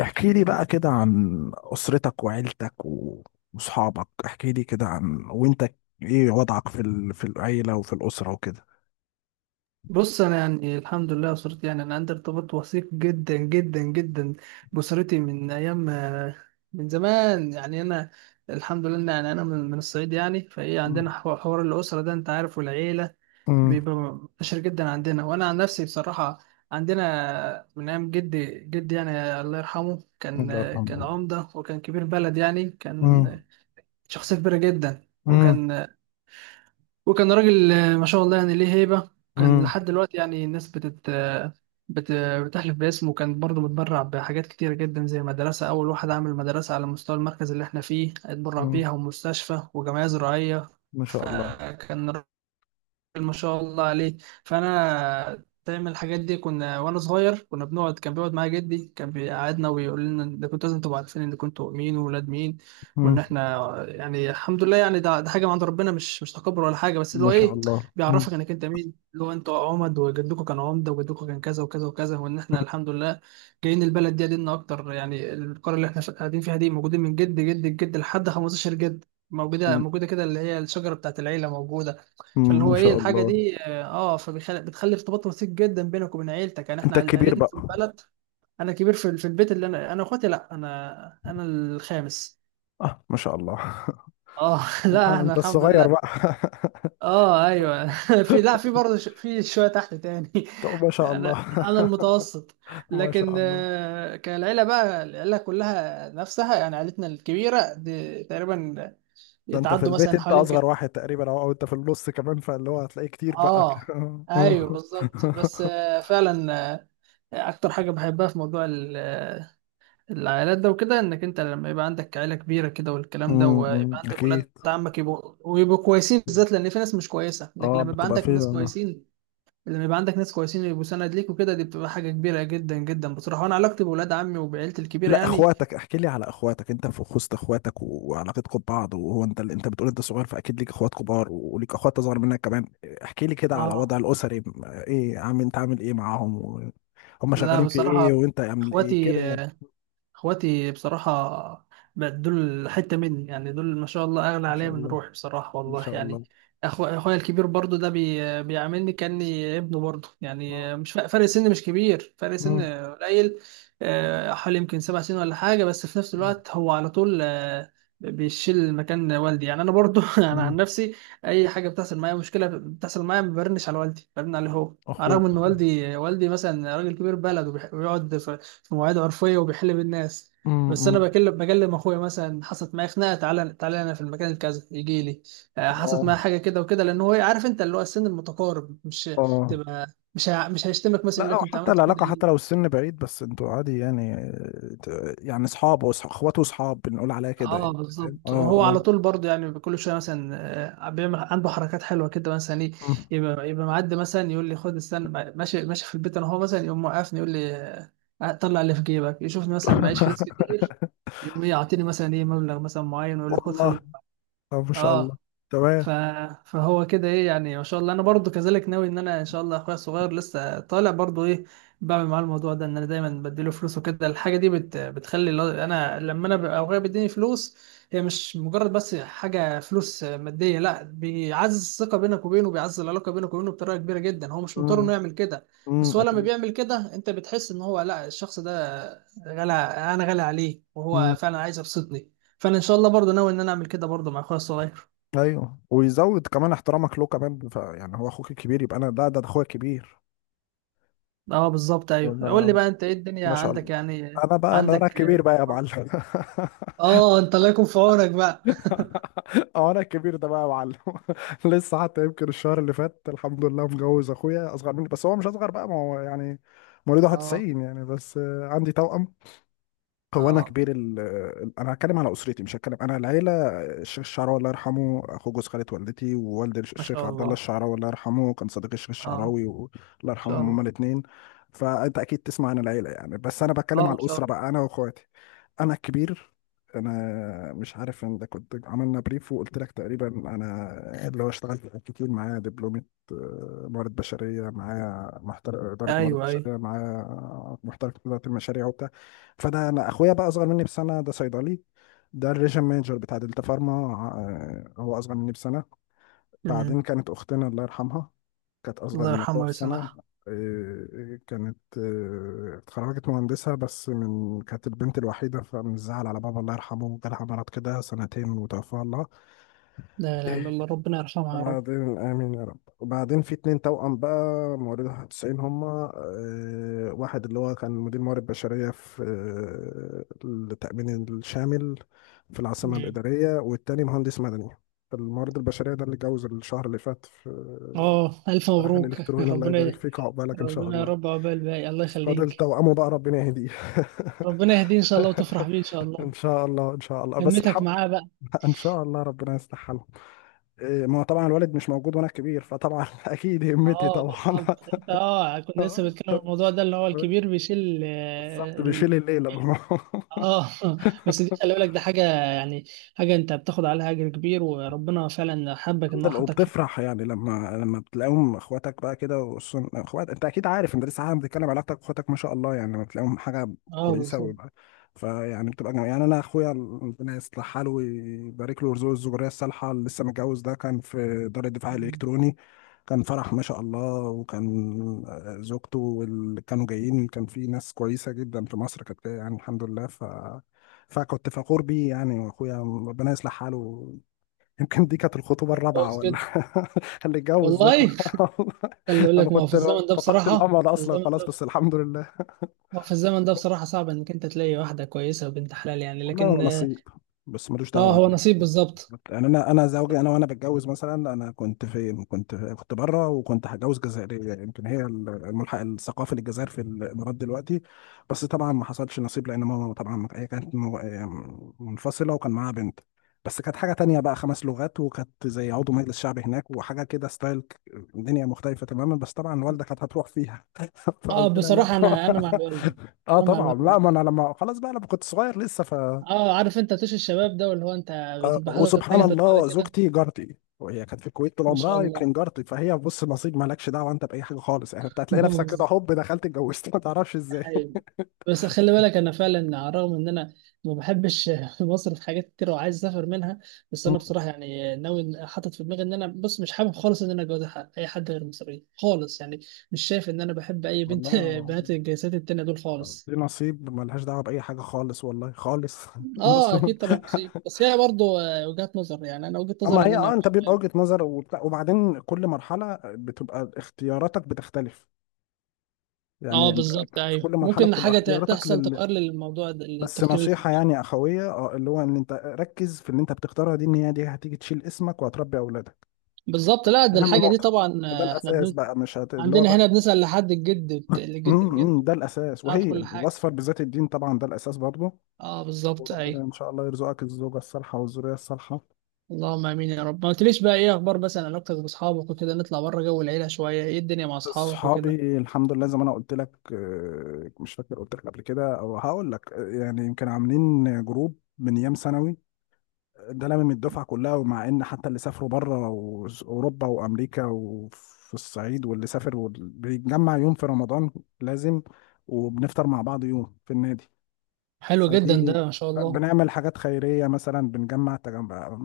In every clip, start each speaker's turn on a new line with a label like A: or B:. A: احكي لي بقى كده عن أسرتك وعيلتك وصحابك. احكي لي كده عن وانت ايه وضعك في العيلة وفي الأسرة وكده.
B: بص، انا يعني الحمد لله اسرتي يعني انا عندي ارتباط وثيق جدا جدا جدا باسرتي من ايام ما- من زمان يعني انا الحمد لله إن يعني انا من الصعيد يعني فايه
A: مم.
B: عندنا حوار الاسره ده انت عارف والعيله
A: مم.
B: بيبقى منتشر جدا عندنا. وانا عن نفسي بصراحه عندنا من ايام جدي جدي يعني الله يرحمه،
A: الله
B: كان
A: يرحمه.
B: عمده وكان كبير بلد يعني
A: مم.
B: كان شخصيه كبيره جدا
A: مم.
B: وكان راجل ما شاء الله يعني ليه هيبة. كان
A: مم.
B: لحد دلوقتي يعني الناس بت... بتحلف باسمه، وكان برضه متبرع بحاجات كتيرة جدا زي مدرسة، أول واحد عمل مدرسة على مستوى المركز اللي احنا فيه، اتبرع
A: مم.
B: بيها ومستشفى وجمعية زراعية.
A: ما شاء الله.
B: فكان ما شاء الله عليه. فانا دايما الحاجات دي كنا وانا صغير كنا بنقعد، كان بيقعد معايا جدي كان بيقعدنا ويقول لنا ده كنتوا لازم تبقوا عارفين ان كنتوا مين وولاد مين، وان
A: مم.
B: احنا يعني الحمد لله يعني ده حاجه من عند ربنا، مش تكبر ولا حاجه بس اللي
A: ما
B: هو
A: شاء
B: ايه
A: الله. مم.
B: بيعرفك انك انت مين، اللي هو انتوا عمد وجدكم كان عمده وجدكم كان كذا وكذا وكذا، وان احنا الحمد لله جايين البلد دي قديمنا اكتر. يعني القريه اللي احنا قاعدين فيها دي موجودين من جد جد جد لحد 15 جد، موجوده موجوده كده اللي هي الشجره بتاعت العيله موجوده.
A: مم.
B: فاللي
A: ما
B: هو ايه
A: شاء
B: الحاجه
A: الله.
B: دي، اه، فبتخلي ارتباط وثيق جدا بينك وبين عيلتك. يعني احنا
A: انت الكبير
B: عيلتنا في
A: بقى؟
B: البلد. انا كبير في البيت، اللي انا انا اخواتي لا انا انا الخامس.
A: اه ما شاء الله
B: اه لا
A: آه،
B: احنا
A: انت
B: الحمد
A: الصغير
B: لله.
A: بقى
B: اه ايوه. في، لا، في برضه في شويه تحت تاني.
A: طب ما شاء
B: انا
A: الله
B: المتوسط.
A: ما
B: لكن
A: شاء الله.
B: كالعيله بقى، العيله كلها نفسها يعني عيلتنا الكبيره دي تقريبا
A: ده انت في
B: يتعدوا
A: البيت
B: مثلا
A: انت
B: حوالي يمكن.
A: اصغر واحد تقريبا او انت في النص كمان، فاللي هو هتلاقيه كتير بقى
B: اه ايوه بالظبط. بس فعلا اكتر حاجه بحبها في موضوع العائلات ده وكده، انك انت لما يبقى عندك عيله كبيره كده والكلام ده،
A: أمم، أمم،
B: ويبقى عندك ولاد
A: اكيد.
B: عمك يبقوا ويبقوا كويسين، بالذات لان في ناس مش كويسه، لكن
A: اه بتبقى فيه.
B: لما يبقى عندك ناس كويسين ويبقوا سند ليك وكده، دي بتبقى حاجه كبيره جدا جدا بصراحه. وانا علاقتي بولاد عمي وبعيلتي الكبيره
A: لا،
B: يعني.
A: اخواتك احكي لي على اخواتك، انت في خصت اخواتك وعلاقتكم ببعض. وهو انت بتقول انت صغير، فاكيد ليك اخوات كبار وليك اخوات اصغر منك كمان. احكي لي كده على
B: اه.
A: وضع الاسري ايه عامل، انت عامل ايه معاهم و- هم
B: لا
A: شغالين في ايه
B: بصراحه
A: وانت عامل ايه
B: اخواتي
A: كده يعني.
B: اخواتي بصراحة بقت دول حتة مني يعني، دول ما شاء الله اغلى
A: ما
B: عليا
A: شاء
B: من
A: الله.
B: روحي بصراحة
A: ما
B: والله
A: شاء
B: يعني.
A: الله.
B: أخو اخويا الكبير برضو ده بيعاملني كأني ابنه برضو، يعني مش فرق فرق سن مش كبير فرق سن
A: مم.
B: قليل، حوالي يمكن سبع سنين ولا حاجة، بس في نفس
A: مم.
B: الوقت هو على طول بيشيل مكان والدي يعني. انا برضو انا
A: مم.
B: عن نفسي اي حاجة بتحصل معايا، مشكلة بتحصل معايا، ما برنش على والدي، برن عليه هو، على الرغم ان
A: اخوك.
B: والدي مثلا راجل كبير بلد ويقعد في في مواعيد عرفيه وبيحل بالناس.
A: مم.
B: بس انا
A: مم.
B: بكلم اخويا مثلا، حصلت معايا خناقه، تعالى تعالى انا في المكان الكذا، يجي لي. حصلت معايا
A: اه
B: حاجه كده وكده، لان هو عارف انت اللي هو السن المتقارب مش
A: اه.
B: تبقى، مش هيشتمك مثلا يقول
A: لا، او
B: لك انت
A: حتى
B: عملت كده
A: العلاقه حتى لو
B: ليه.
A: السن بعيد بس انتوا عادي يعني آه، يعني اصحاب وص- اخوات واصحاب بنقول عليها كده
B: اه
A: يعني. فاهم اه
B: بالظبط. وهو على
A: اه.
B: طول برضه يعني كل شويه مثلا بيعمل عنده حركات حلوه كده، مثلا ايه،
A: مم.
B: يبقى معدي مثلا يقول لي خد، استنى، ماشي ماشي في البيت، انا هو مثلا يقوم موقفني يقول لي طلع اللي في جيبك، يشوفني مثلا معيش فلوس كتير، يقوم إيه يعطيني مثلا ايه مبلغ مثلا معين، ويقول لي خد
A: والله.
B: خلي.
A: طب ما شاء الله.
B: اه. ف...
A: تمام.
B: فهو كده ايه يعني، ما شاء الله. انا برضو كذلك ناوي ان انا ان شاء الله اخويا الصغير لسه طالع برضو ايه، بعمل معاه الموضوع ده ان انا دايما بديله فلوس وكده. الحاجه دي بتخلي، انا لما انا ببقى اخويا بيديني فلوس، هي مش مجرد بس حاجه فلوس ماديه، لا، بيعزز الثقه بينك وبينه، بيعزز العلاقه بينك وبينه بطريقه كبيره جدا. هو مش مضطر انه
A: مم.
B: يعمل كده، بس
A: مم.
B: هو لما
A: اكيد.
B: بيعمل كده انت بتحس ان هو، لا، الشخص ده غالي، انا غالي عليه وهو
A: مم.
B: فعلا عايز يبسطني. فانا ان شاء الله برضو ناوي ان انا اعمل كده برضو مع اخويا الصغير.
A: ايوه، ويزود كمان احترامك له كمان، يعني هو اخوك الكبير، يبقى انا ده ده اخويا الكبير.
B: اه بالظبط ايوه. قول
A: وأنا-
B: لي بقى انت ايه الدنيا
A: ما شاء الله.
B: عندك يعني.
A: انا بقى انا
B: عندك.
A: الكبير بقى يا معلم
B: اه، انت الله يكون في عونك بقى.
A: اه انا الكبير ده بقى يا معلم. لسه حتى يمكن الشهر اللي فات الحمد لله مجوز اخويا اصغر مني، بس هو مش اصغر بقى ما هو يعني مواليد
B: اه.
A: 91 يعني. بس آه، عندي توأم. هو انا
B: اه
A: كبير انا هتكلم على اسرتي مش هتكلم انا العيله. الشيخ الشعراوي الله يرحمه اخو جوز خاله والدتي، ووالد
B: ما
A: الشيخ
B: شاء
A: عبد الله
B: الله.
A: الشعراوي الله يرحمه كان صديق الشيخ
B: اه ما
A: الشعراوي و- الله
B: شاء
A: يرحمهم هما
B: الله.
A: الاثنين. فانت اكيد تسمع عن العيله يعني، بس انا بتكلم
B: اه ما
A: على
B: شاء
A: الاسره
B: الله.
A: بقى، انا واخواتي. انا الكبير. انا مش عارف ان ده كنت عملنا بريف وقلت لك تقريبا، انا اللي هو اشتغلت كتير، معايا دبلومه آه، موارد بشريه، معايا محترف اداره موارد
B: ايوه ايوه.
A: بشريه، معايا محترف اداره المشاريع. فانا اخويا بقى اصغر مني بسنه ده صيدلي، ده الريجن مانجر بتاع دلتا فارما. آه، هو اصغر مني بسنه. بعدين
B: امم.
A: كانت اختنا الله يرحمها كانت اصغر
B: الله
A: من اخويا
B: يرحمه
A: بسنه.
B: ويسامحه.
A: آه، كانت آه، اتخرجت مهندسه بس من كانت البنت الوحيده فمن الزعل على بابا الله يرحمه جالها مرض كده سنتين وتوفاها الله.
B: لا لا لا، الله ربنا يرحمها يا رب.
A: بعدين آمين يا رب. وبعدين في اتنين توأم بقى، موارد 91 هما. آه، واحد اللي هو كان مدير موارد بشرية في آه، التأمين الشامل في العاصمة
B: مم.
A: الإدارية، والتاني مهندس مدني. الموارد البشرية ده اللي اتجوز الشهر اللي فات في آه،
B: اه الف
A: الرحل
B: مبروك
A: الإلكتروني. الله
B: ربنا.
A: يبارك فيك، عقبالك إن شاء
B: ربنا يا
A: الله.
B: رب عقبال باقي، الله
A: فاضل
B: يخليك.
A: توأمه بقى، ربنا يهديه.
B: ربنا يهديه ان شاء الله وتفرح بيه ان شاء
A: إن
B: الله.
A: شاء الله إن شاء الله. بس
B: همتك
A: الحمد
B: معاه بقى.
A: لله إن شاء الله ربنا يصلح حاله. إيه، ما هو طبعا الوالد مش موجود وانا كبير فطبعا اكيد همتي
B: اه
A: طبعا
B: بالظبط، انت اه كنت لسه بتكلم
A: آه،
B: عن الموضوع ده اللي هو الكبير بيشيل
A: بالظبط، بيشيل الليلة بقى.
B: اه بس دي خلي بالك، ده حاجه يعني حاجه انت بتاخد عليها اجر كبير، وربنا فعلا حبك ان
A: الحمد
B: هو
A: لله.
B: حطك في.
A: وبتفرح يعني لما بتلاقيهم اخواتك بقى كده، وخصوصا اخوات انت اكيد عارف، انت لسه عارف بتتكلم علاقتك باخواتك ما شاء الله، يعني لما بتلاقيهم حاجه
B: اه
A: كويسه
B: بالظبط.
A: ويبقى فيعني بتبقى جميل. يعني انا اخويا ربنا يصلح حاله ويبارك له ويرزقه الذريه الصالحه، اللي لسه متجوز ده كان في دار الدفاع الالكتروني، كان فرح ما شاء الله. وكان آه، زوجته واللي كانوا جايين كان في ناس كويسه جدا في مصر كانت جاية يعني الحمد لله ف فكنت فخور بيه يعني. واخويا ربنا يصلح حاله، يمكن دي كانت الخطوبة
B: طب
A: الرابعة
B: كويس
A: ولا
B: جدا
A: اللي اتجوز ده.
B: والله. خلي
A: أنا
B: بالك، ما هو في
A: كنت
B: الزمن ده
A: فقدت
B: بصراحه
A: الأمل
B: في
A: أصلا
B: الزمن
A: خلاص
B: ده،
A: بس الحمد لله.
B: ما هو في الزمن ده بصراحه صعب انك انت تلاقي واحده كويسه وبنت حلال يعني،
A: والله هو
B: لكن.
A: نصيب، بس ملوش
B: اه
A: دعوة
B: هو نصيب بالظبط.
A: يعني. انا زوجي انا، وانا بتجوز مثلا، انا كنت في كنت بره وكنت هتجوز جزائريه، يمكن هي الملحق الثقافي للجزائر في الامارات دلوقتي. بس طبعا ما حصلش نصيب لان ماما طبعا هي كانت منفصله وكان معاها بنت. بس كانت حاجه تانية بقى، خمس لغات، وكانت زي عضو مجلس شعب هناك وحاجه كده ستايل دنيا مختلفه تماما. بس طبعا والدة كانت هتروح فيها
B: اه
A: فقلت لها لا
B: بصراحه
A: طبعا.
B: انا،
A: اه
B: انا مع
A: طبعا.
B: الوالده.
A: لا ما انا لما خلاص بقى، لما كنت صغير لسه.
B: اه عارف انت طيش الشباب ده، واللي هو انت
A: آه،
B: بتبقى حاطط
A: وسبحان
B: حاجه في دماغك
A: الله
B: كده.
A: زوجتي جارتي، وهي كانت في الكويت طول
B: ما شاء
A: عمرها،
B: الله.
A: يمكن جارتي. فهي بص نصيب مالكش دعوه انت باي حاجه خالص يعني. انت هتلاقي نفسك كده
B: بالظبط.
A: هوب دخلت اتجوزت ما تعرفش
B: ده
A: ازاي.
B: حقيقي. بس خلي بالك انا فعلا على الرغم ان انا ما بحبش مصر في حاجات كتير وعايز اسافر منها، بس انا
A: مم.
B: بصراحه يعني ناوي، حاطط في دماغي ان انا، بص، مش حابب خالص ان انا اتجوز اي حد غير مصري خالص يعني، مش شايف ان انا بحب اي بنت
A: والله.
B: بنات الجنسيات التانيه دول خالص.
A: دي نصيب ملهاش دعوه باي حاجه خالص والله خالص بص،
B: اه اكيد طبعا نصيب، بس هي برضه وجهات نظر، يعني انا وجهه
A: اما
B: نظري ان
A: هي اه
B: انا.
A: انت بيبقى وجهه نظر وبتاع، وبعدين كل مرحله بتبقى اختياراتك بتختلف
B: اه
A: يعني.
B: بالظبط
A: في كل
B: ايوه،
A: مرحله
B: ممكن
A: بتبقى
B: حاجه
A: اختياراتك
B: تحصل تغير للموضوع ده
A: بس
B: التفكير اللي فيه.
A: نصيحة يعني أخوية اه اللي هو إن أنت ركز في اللي أنت بتختارها دي، إن هي دي هتيجي تشيل اسمك وهتربي أولادك،
B: بالظبط. لا ده
A: أهم
B: الحاجه دي
A: نقطة.
B: طبعا
A: ده الأساس بقى، مش هت... اللي هو
B: عندنا
A: بقى.
B: هنا بنسال لحد الجد، الجد الجد،
A: إمم، ده الأساس،
B: نعرف
A: وهي
B: كل حاجه.
A: وأصفر بذات الدين طبعا ده الأساس برضه.
B: اه بالظبط
A: وربنا
B: ايوه.
A: إن شاء الله يرزقك الزوجة الصالحة والذرية الصالحة.
B: اللهم امين يا رب. ما قلتليش بقى ايه اخبار مثلا علاقتك باصحابك وكده، نطلع بره جو العيله شويه، ايه الدنيا مع اصحابك وكده.
A: أصحابي الحمد لله زي ما أنا قلت لك آه، مش فاكر قلت لك قبل كده أو هقول لك آه، يعني يمكن عاملين جروب من أيام ثانوي، ده لامم الدفعه كلها. ومع ان حتى اللي سافروا بره اوروبا وامريكا وفي الصعيد واللي سافر، واللي بيتجمع يوم في رمضان لازم، وبنفطر مع بعض يوم في النادي.
B: حلو جدا
A: فدي
B: ده ما شاء الله.
A: بنعمل حاجات خيريه مثلا، بنجمع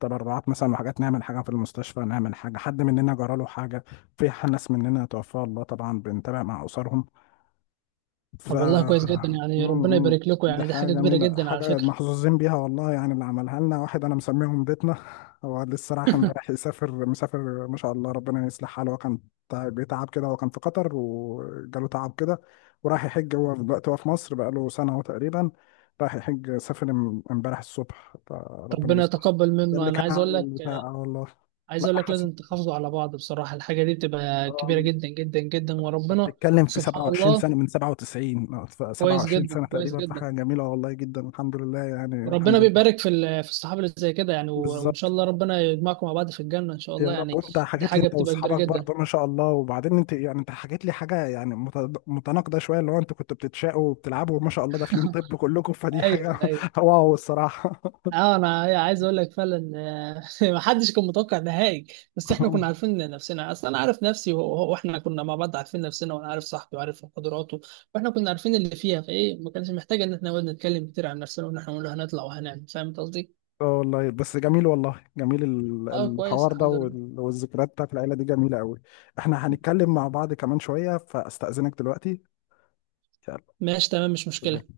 A: تبرعات مثلا، وحاجات نعمل حاجه في المستشفى، نعمل حاجه حد مننا جرى له حاجه. في ناس مننا توفاها الله طبعا بنتابع مع اسرهم. ف
B: طب والله كويس جدا،
A: م-
B: يعني ربنا
A: م.
B: يبارك لكم،
A: دي
B: يعني دي
A: حاجة
B: حاجه كبيره
A: جميلة،
B: جدا على
A: حاجة
B: فكره.
A: محظوظين بيها والله يعني. اللي عملها لنا واحد أنا مسميهم بيتنا، هو لسه رايح امبارح يسافر، مسافر ما شاء الله ربنا يصلح حاله. هو كان بيتعب كده، هو كان في قطر وجاله تعب كده وراح يحج. هو دلوقتي هو في مصر بقاله سنة أهو تقريبا، راح يحج سافر امبارح الصبح، فربنا
B: ربنا
A: يصلح.
B: يتقبل
A: ده
B: منه.
A: اللي
B: انا
A: كان عامل بتاع آه والله.
B: عايز
A: لا
B: اقول لك لازم تحافظوا على بعض بصراحه، الحاجه دي بتبقى
A: حاسس.
B: كبيره جدا جدا جدا
A: انت
B: وربنا.
A: بتتكلم في
B: سبحان
A: 27
B: الله.
A: سنة، من 97 ف
B: كويس
A: 27
B: جدا
A: سنة
B: كويس
A: تقريبا، في
B: جدا.
A: حاجة جميلة والله جدا، الحمد لله يعني
B: ربنا
A: الحمد لله.
B: بيبارك في في الصحاب اللي زي كده يعني، وان شاء
A: بالظبط.
B: الله ربنا يجمعكم مع بعض في الجنه ان شاء
A: يا
B: الله
A: رب.
B: يعني.
A: وانت
B: دي
A: حكيت لي
B: حاجه
A: انت
B: بتبقى كبيره
A: واصحابك
B: جدا.
A: برضه ما شاء الله. وبعدين انت يعني انت حكيت لي حاجة يعني متناقضة شوية اللي هو انتوا كنتوا بتتشاقوا وبتلعبوا وما شاء الله داخلين طب كلكم، فدي حاجة.
B: ايوه ايوه.
A: واو الصراحة.
B: اه انا عايز اقول لك فعلا ما حدش كان متوقع نهائي، بس احنا كنا عارفين نفسنا اصلا. انا عارف نفسي واحنا كنا مع بعض عارفين نفسنا، وانا عارف صاحبي وعارف قدراته، واحنا كنا عارفين اللي فيها فايه، ما كانش محتاج ان احنا نقعد نتكلم كتير عن نفسنا وان احنا نقول هنطلع وهنعمل. فاهم قصدي؟
A: اه والله بس جميل، والله جميل
B: اه كويس
A: الحوار ده
B: الحمد لله.
A: وال- والذكريات بتاعت العيلة دي جميلة قوي. احنا هنتكلم مع بعض كمان شوية فاستأذنك دلوقتي. يلا.
B: ماشي تمام مش مشكلة.